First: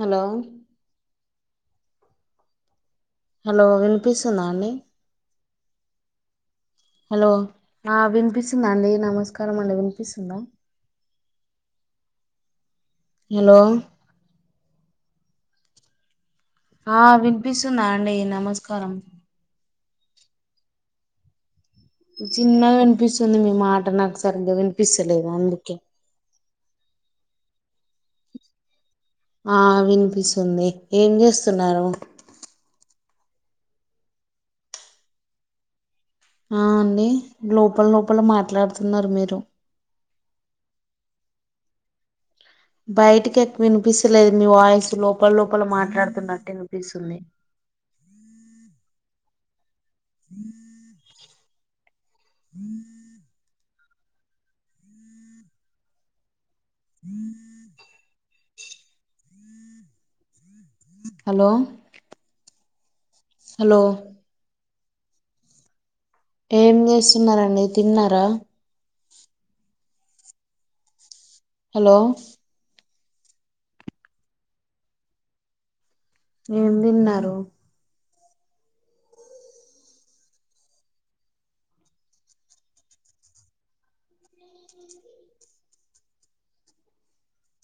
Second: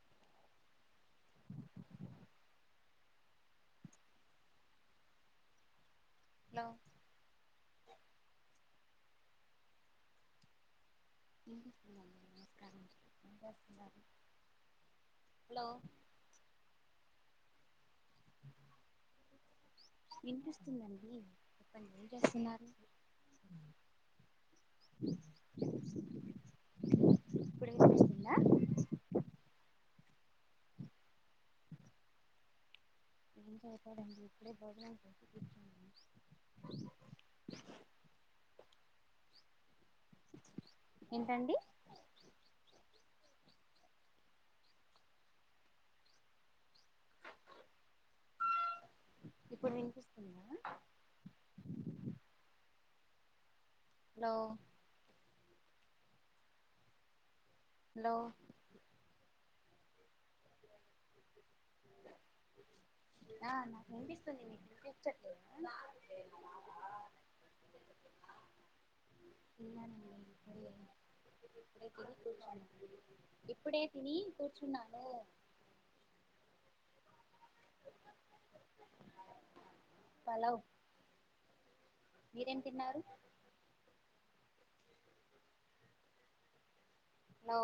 Hello hello వినిపిస్తుందా అండి hello ఆ వినిపిస్తుందా అండి నమస్కారం అండి వినిపిస్తుందా నమస్కారం ఏమి హలో చేస్తున్నారు. హలో ఆ వినిపిస్తుందా అండి నమస్కారం వినిపిస్తుందండి చెప్పండి ఏం చేస్తున్నారు చిన్నగా వినిపిస్తుంది మీ మాట నాకు సరిగ్గా వినిపిస్తలేదు అందుకే ఇప్పుడు వినిపిస్తుందా ఆ వినిపిస్తుంది ఏం చేస్తున్నారు ఎం చేయట లేదు అండి ఇప్పుడే బోజనం చేసి కుర్చున్నాం ఆ అండి లోపల లోపల మాట్లాడుతున్నారు మీరు ఏంటండి బయటకి ఎక్కువ వినిపిస్తలేదు మీ వాయిస్ లోపల లోపల మాట్లాడుతున్నట్టు వినిపిస్తుంది హ ఇప్పుడు విని హ హాలో హ హలో హలో ఆ హలో నాకు వినిపిస్తుంది మీకు వినిపించుట లేదా ఏం చేస్తున్నారు అండి తిన్నారా తిన్ననండి ఇప్పుడే హలో ఇప్పుడే తిని కూర్చున్నా ఇప్పుడే తిని కూర్చున్నాను ఏం తిన్నారు పలావ్ మీరేం తిన్నారు అ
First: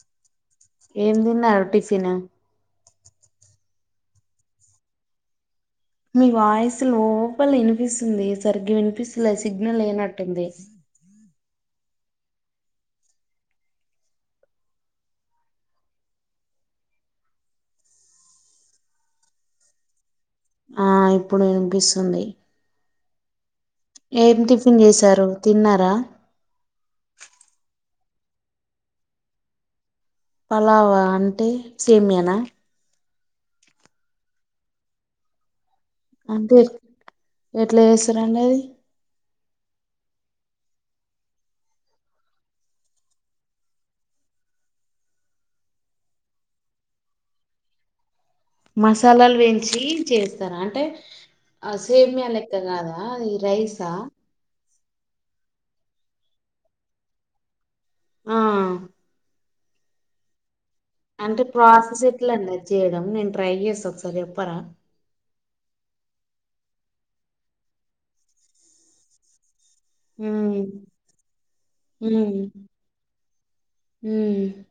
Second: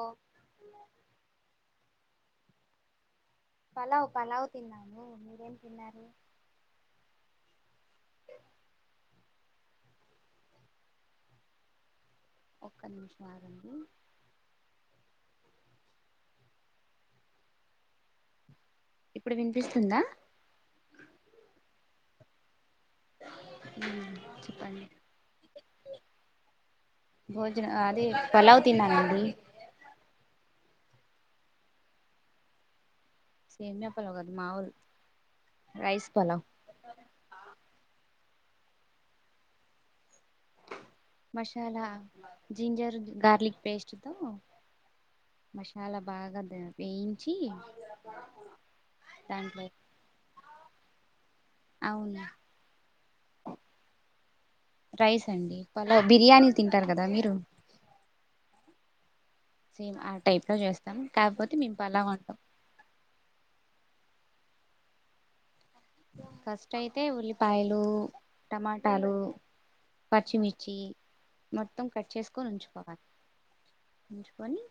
ఏం తిన్నారు టిఫన్ పలావ్ పలావ్ తిన్నాను మీరేం తిన్నారు మీ వాయిసు లోపలి వినిపిస్తుంది సరిగ్గా వినిపిస్త స సగ్నల్ ఏనాటుంది ఒక్క నిమిషం ఆగండి ఇప్పుడు వినిపిస్తుందా ఆ ఇప్పుడు వినిపిస్తుంది మ్మ్ ఏం టిఫిన్ చెప్పండి చేసారు తిన్నారా భోజనం పలావ్ తిన్న అండి పలావా అంటే సేమ్యా నా సేమ్యా పలావ్ కాదు మామూల్ అంటే ఎట్లా చేస్తారుండి అది మసాలా జింజర్ గార్లిక్ పేస్ట్తో మసాలా బాగా వేయించి మసాలాలు దాంట్లో వెంచి చేస్తార అంటే ఆ సేమ్య అవును లెక్క కాదా అది రైసా రైస్ అండి పలా బిర్యానీ తింటారు కదా మీరు ఆ సేమ్ ఆ టైప్ లో చేస్త అంటే ప్రాసెస్ ఎట్లండి అది చేయడం నేను ట్రై చేస్తాఒకసారే చెప్పరా ఫస్ట్ అయితే ఉల్లిపాయలు టమాటాలు ఉమ్ పరిచిమిర్చి మొత్తం కట్ ఉమ్ చేసుకొని ఉంచుకోవాలి ఉమ్ ఉంచుకొని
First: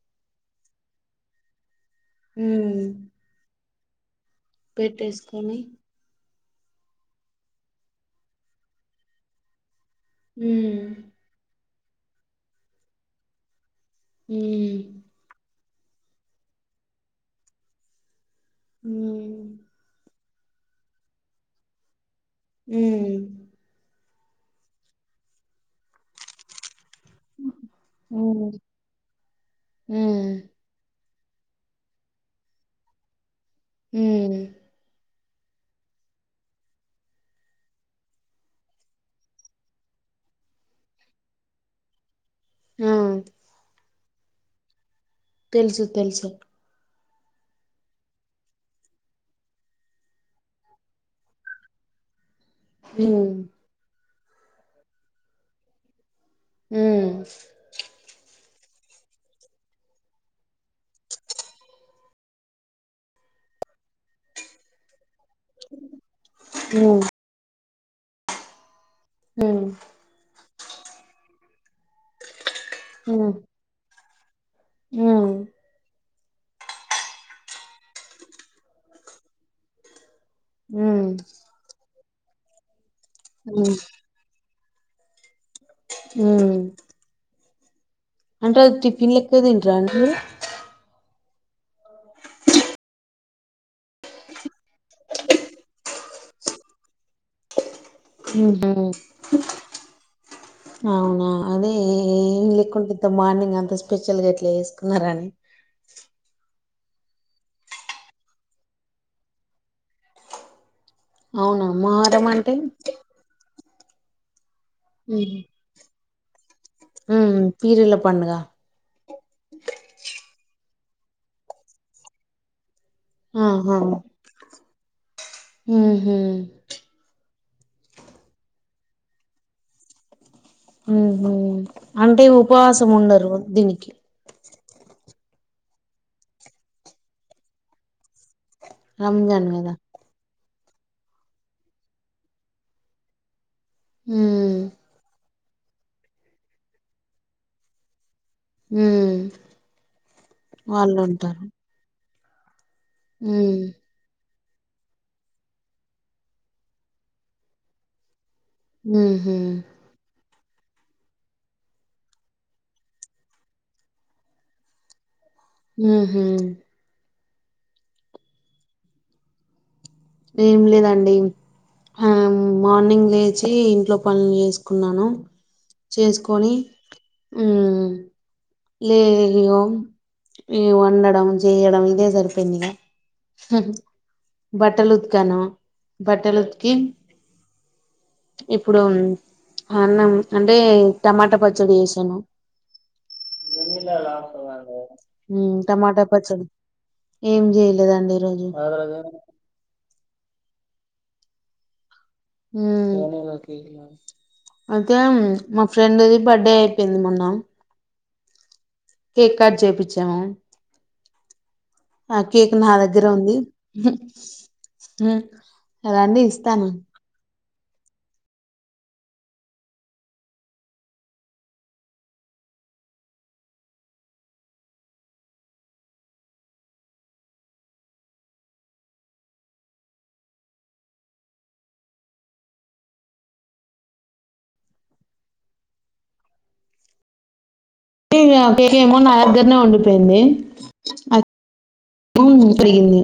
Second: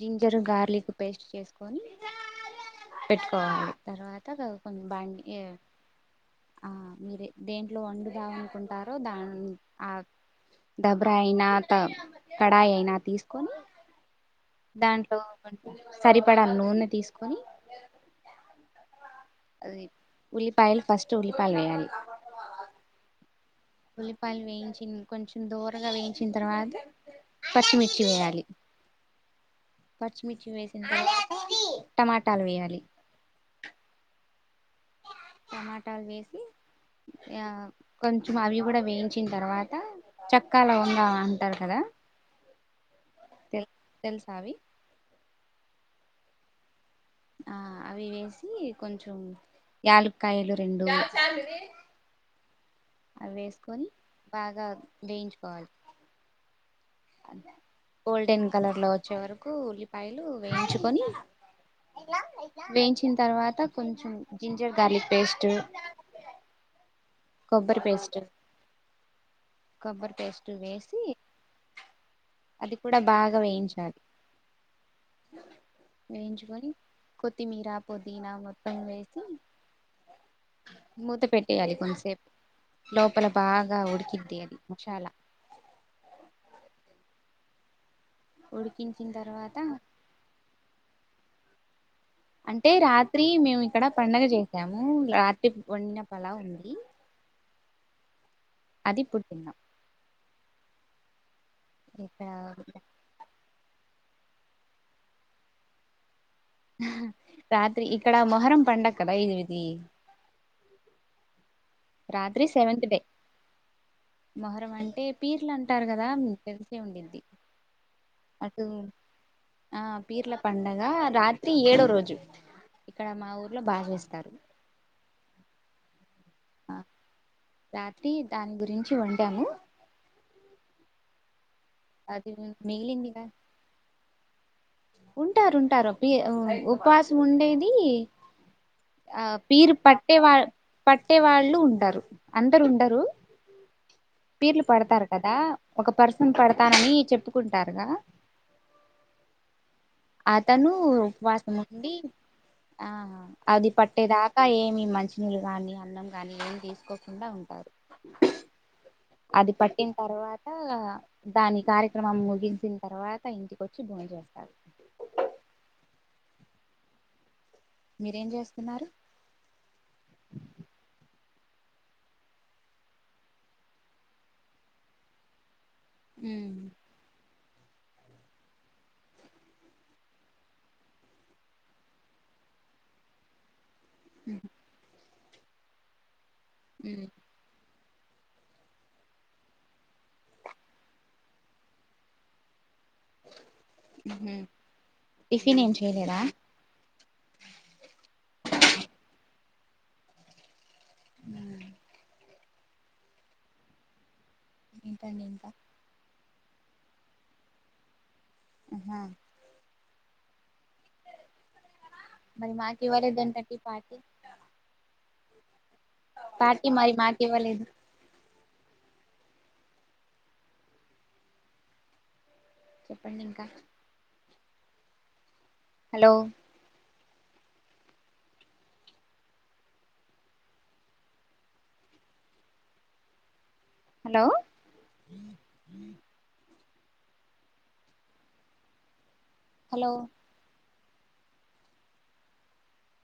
జింజరు గార్లిక్ పేస్ట్ చేసుకొని ఉమ్ పెట్టుకోవాలి తర్వాత ఇ కొన్ని బాండి ఏంది ఆ మీరు దేంట్లో వండుదాం అనుకుంటారో దాని ఆ ఉమ్ దబరా అయినా త కడాయి అయినా తీసుకొని దాంట్లో సరిపడా నూనె తీసుకొని ఉ అది ఉల్లిపాయల్ ఫస్ట్ ఉలిపాయల్ కయాలి ఉమ్ ఉల్లిపాయలు వేయించిన కొంచెం దూరగా వేయించిన తర్వాత పచ్చిమిర్చి వేయాలి ఉమ్ పచ్చిమిర్చి వేసిన తర్వాత టమాటాలు వేయాలి హ టమాటాలు వేసి ఆ కొంచెం అవి కూడా వేయించిన తర్వాత చెక్క లవంగ అంటారు కదా ఆ తెలుసావి తెలుసు తెలుసు ఆ అవి వేసి కొంచెం యాలక్కయలు రెండు ఉమ్ అవి వేసుకొని బాగా వేయించుకోవాలి ఉమ్ గోల్డెన్ కలర్ లో వచ్చే వరకు ఉల్లిపాయలు వేయించుకొని వేయించిన తర్వాత కొంచం జింజర్ గార్లిక్ పేస్ట్ ఆ కొబ్బరి పేస్ట్ ఉమ్ కొబ్బరి పేస్ట్ వేసి అది కూడా ఉమ్ బాగా వేయించాలి ఉమ్ వేయించుకొని కొత్తిమీర పుదీనా మొత్తం వేసి ఉమ్ మూత పెట్టేయాలి కొంసేపు లోపల బాగా ఉడికిద్ది అది మసాలా ఊ అంటే ఉడికించిన టిపిన్ లెక్క తర్వాత తింటారా అండి మీరు అంటే రాత్రి మేము ఇక్కడ పండగ చేసాము రాత్రి వండిన పలావ్ ఉంది ఉహు అది ఇప్పుడు తిన్నాం అవునా అదే ఇక్కడ ఏం లేకుంటే ఇంత మార్నింగ్ అంత స్పెషల్ గా ఎట్లా చేసుకున్నారని ఆహ రాత్రి ఇక్కడ మొహరం పండగ కదా ఇది అవునా మోహరం రాత్రి అంటే సెవెంత్ డే మొహరం అంటే ఉమ్ పీర్లు అంటారు కదా ఉండిద్దీ ఉమ్ పీరీల పండుగ అటు ఆ పీర్ల పండగ కదా రాత్రి ఏడోరోజు ఇక్కడ మా ఊర్లో ఆహా బాగా చేస్తారు హు ఆ రాత్రి దాని గురించి వండామూ ఊహు అంటే ఉపవాసం మిగిలిందిగా ఉండరు దీనికి ఉంటారు ఉంటారు పి ఉపవాసం ఉండేది ఆ రంజాన్ కదా పీరు పట్టె వాళ్ళు పట్టే వాళ్ళు ఉంటారు అందరు ఉండరు ఉమ్ పీర్లు పడతారు కదా ఒక పర్సన్ పడతానని చెప్పుకుంటారుగా హు అతను ఉపవాసం ఉండి ఆహా ఉమ్ అది పట్టే దాకా ఇంకా ఏమి మంచినీళ్ళు కానీ అన్నం గాని ఏమి తీసుకోకుండా ఉంటారు ఉహు అది పట్టిన తర్వాత దాని కార్యక్రమం ముగించిన తర్వాత ఇంటిక వచ్చి భోంచేస్తారు ఉహూ మీరు ఏమ్ చేస్తున్నారు ఏమి లేదండి ఆ మార్నింగ్ లేచి ఇంట్లో పనులు చేసుకున్నాను చేసుకొని ఉమ్, ఊ లేయో ఇగ వండడం చేయడం ఇదే సరిపోయింది ఇగ ఉమ్, బట్టలు ఉతికాను బట్టలు ఉతికి ఉమ్, ఇప్పుడు అన్నం అంటే టమాటా పచ్చడి చేసాను ఉమ్. ఊ టిఫిన్ ఏం టమాటా చేయలేదా పచ్చడి ఏం చేయలేదండి ఈరోజు ఉ ఊ అయితే ఏంటండి ఇంకా మా ఫ్రెండ్ ది బర్త్డే అయిపోయింది మొన్న ఆహా. కేక్ కట్ చేపీచ్చాము ఆ కేక్ మరి నా మాకు దగ్గర ఉంది ఇవ్వలేదేంటండి పార్టీ రండి ఇస్తాను పార్టీ మరి నాకీ ఇవ్వలేదు చెప్పండి ఇంకా హలో హలో ఇగ పెకె ఏమో నా దగ్గరనే హలో ఉండిపోయింది అప్ ఓ అడిగింది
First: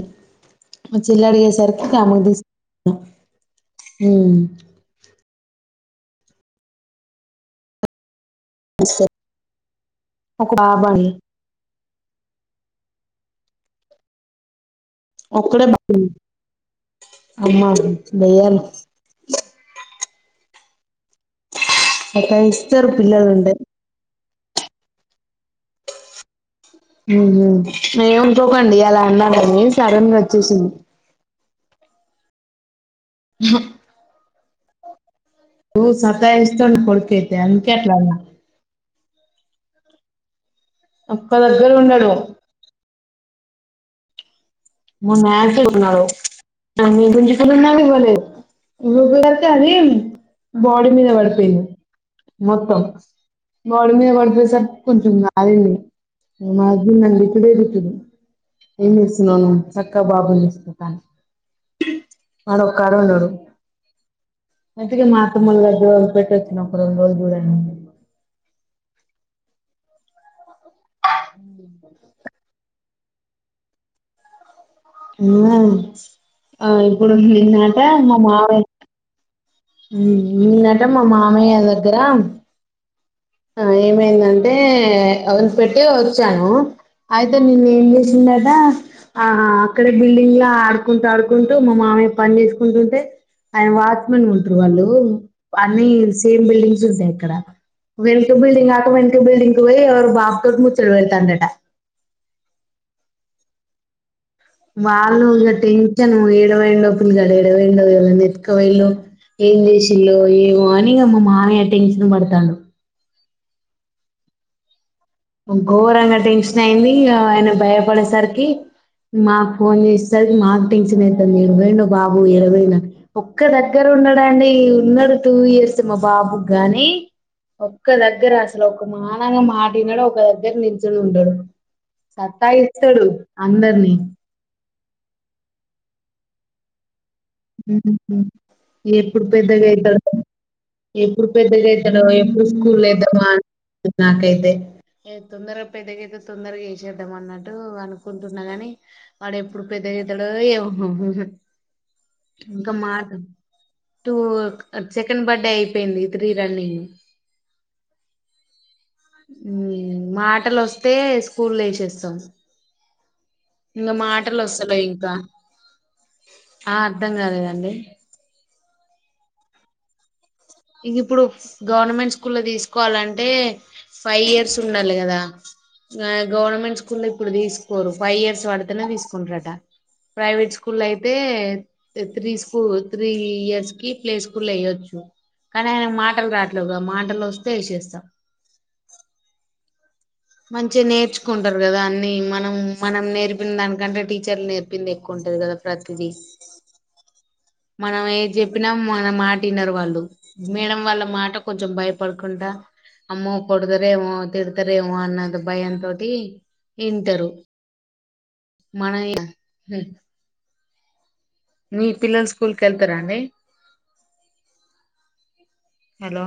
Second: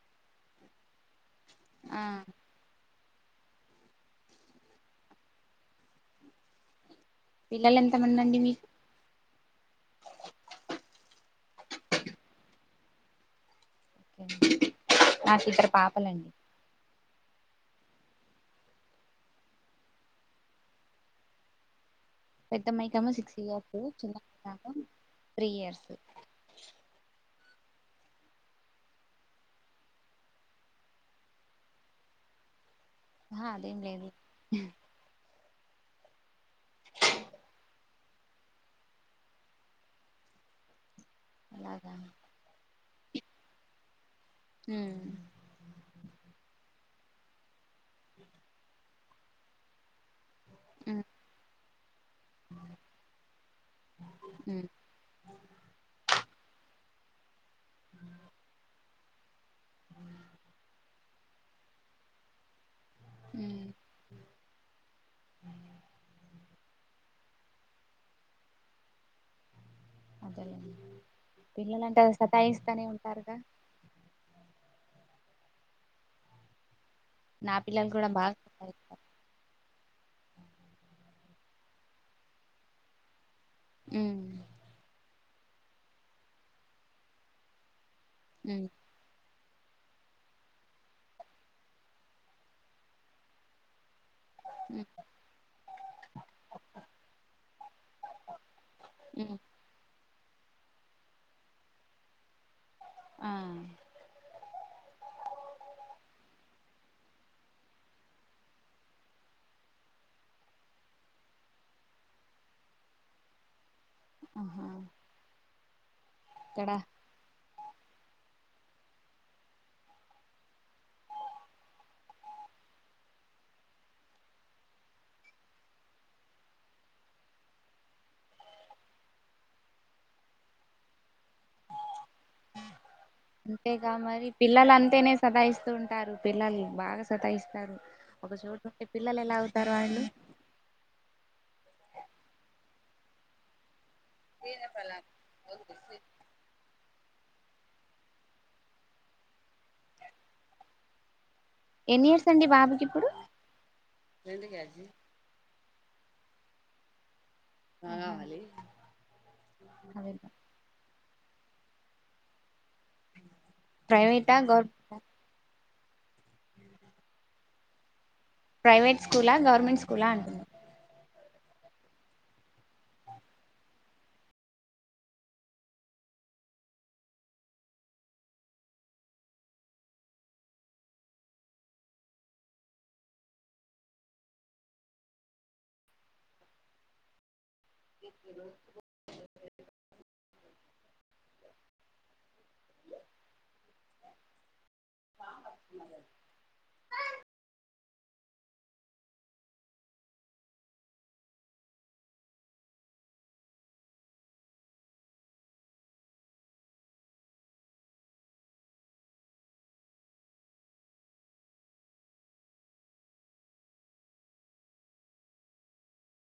మా చెల్లి అడిగేస్ సరికి ఆ ఆమెకి తీస్ ఉమ్ పిల్లలు ఎంతమంది అండి మీక్ ఒక ఆబాయి నాకు ఇద్దరు పాపలండి అమ్మబు బెయ్యలే పెద్ద సతాయిస్తారు అమ్మాయ్ కేమో సిక్స్ పిల్లలుంటే ఇయర్స్ చిన్న మయ్ కేమో త్రీ ఇయర్స్ ఉ ఉ ఏమనుకోకండి అలా అన్నానని సడన్గా వచ్చేసింది ఆ అదేం లేదు ఊ సతా ఇస్తం పల్కైతే అందుకే అట్లన్నా ఒక్క దగ్గర అలాగా ఉండడు మా మ్యాస్ టీచ్ ఉన్నాడు మీ గుంరించి ఉన్నారు బలే నుగులతే అది బాడీ మీద పడిపోయింది మొత్తం బాడీ మీద పడి పోయేసరికి కొంచెం కాలింది మాది నన్ను తిప్పుడే తిప్పింది ఎంచెచనావ్ చక్క గ బాబుని చూసుకుంటా వాడు ఒకడో ఉండడు అందుకే మా అత్తమ్మ వొళ్ళ దగ్గర వదిలి పెట్టొచ్చిన ఒక రెండ్రోజులు చూడని పిల్లలంటే సతాయిస్తనే ఉంటారుగా ఇంగ ఆ ఇప్పుడు నా నిన్నట పిల్లలు కూడా మా బాగా మావయ్ సతాయిస్తారు ఉమ్ నిన్నట మా మామయ్య దగ్గర ఆ ఉమ్ ఏమైందంటే వదిలి పెట్టే వచ్చాను అయితే నేను ఏంమ్ చే ఇన్నదా ఉమ్ ఆహా అక్కడే బిల్డింగ్ లా ఆడుకుంటూ ఆడుకుంటూ మా మామయ్య పని చేసుకుంటుంటే ఆయన్ వా పమెంట్ ఉంటారు ఉమ్ వాళ్ళు అన్ని సేమ్ బిల్డింగ్స్ ఉంటాయి అ క్కడ వెనుక్ బిడింగ్క వెనుక ఉమ్ బిడింగ్కి పోయిరు బాబుతో ముచ్చడి వెళ్తాంటట ఆ వాళ్ళు ఇకా టెన్షన్ ఏడ వోయిండో పిలగాడు ఏడవోయిండో ఎతుక వోఇన్డో ఏం చేేసీల్లో ఏమో అని మా మామయ్య ఇంగ టెన్షన్ పడతాన్ డు ఆహా ఘోరంగా టెన్షన్ ఇక్కడ అయింది ఆయన భయపడేసరికి మాకు ఫోన్ చేసేసరికి మాకు టెన్షన్ అయ్తన్ది ఏడవోయిండో బాబు ఎడవోయిండో అని ఒక్క దగ్గర ఉండడండీ ఉన్నాడు టూ ఇయర్స్ మా బాబు గాని ఒక్క దగ్గర అసలు ఒక మానం గా మాటినడు ఒక దగ్గర నిల్చుని ఉండడు సత్తాయిస్తడు అంతేగా అందరినీ మరి పిల్లలు అంతేనే సతయిస్తూ ఉంటారు పిల్లలు బాగా సతాయిస్తారు ఉమ్. ఒక చోటు ఉంటే పిల్లలు ఎలా అవుతారు వాళ్ళు ఎప్పుడు పెద్దగయితడో ఎప్పుడు స్కూల్ ఏ నాకైతే తొందర ఇగ తొందరగా పెద్దగైతే తొందరగా ఏసే పెద్ద అన్నట్టు అనుకుంటున్నా గాని వాడు ఎప్పుడు పెద్ద గ అయితాడో ఏమో ఎన్ని ఇయర్స్ అండి ఇంకా బాబుకి ఇప్పుడు మాటం టూ సెకండ్ బర్డే యి పోయింది త్రీ రన్నింగ్ కావాలి ఉమ్ మాటలు వస్తే స్కూల్ వేసేస్తాం ఇంకా ప్రైవేటా మాటలు గవర్ వస్తలే ఇంకా ఆ అర్థం కాలేదండి ప్రైవేట్ స్కూలా గవర్మెంట్ స్కూలా అండి ఇగ ఇప్పుడు గవర్నమెంట్ స్కూల్లో తీసుకోవాలంటే ఫైవ్ ఇయర్స్ ఉండాలే కదా గవర్నమెంట్ స్కూల్ ఇప్పుడు తీసుకోరు ఫైవ్ ఇయర్స్ పడితేనే తీసుకుంటారట ప్రైవేట్ స్కూల్ అయితే త్రీ స్కూల్ త్రీ ఇయర్స్ కి ప్లే స్కూల్ వయొచ్చు కానీ ఆయనకు మాటలు రాట్లేదుగా మాటలు వస్తే ఎసేస్తా మంచిగా నేర్చుకుంటారు కదా అన్ని మన్ నం మనం నేర్పిన దానికంటే టీచర్లు నేర్పింది ఎక్కువ ఉంటది కదా ప్రతిదీ [unintelligible] [inaudible] మనం ఏ చెప్పినా మన మాట విన్నారు వాళ్ళు మేడం వాళ్ళ మాట కొంచెం భయపడుకుంట అమ్మో కొడతరేమో తిడతారేమో అన్న భయ తోటి వింటారు మనయా [unintelligible] [inaudible] మీ పిల్లల స్కూల్ క వెళ్తారా అడి హలో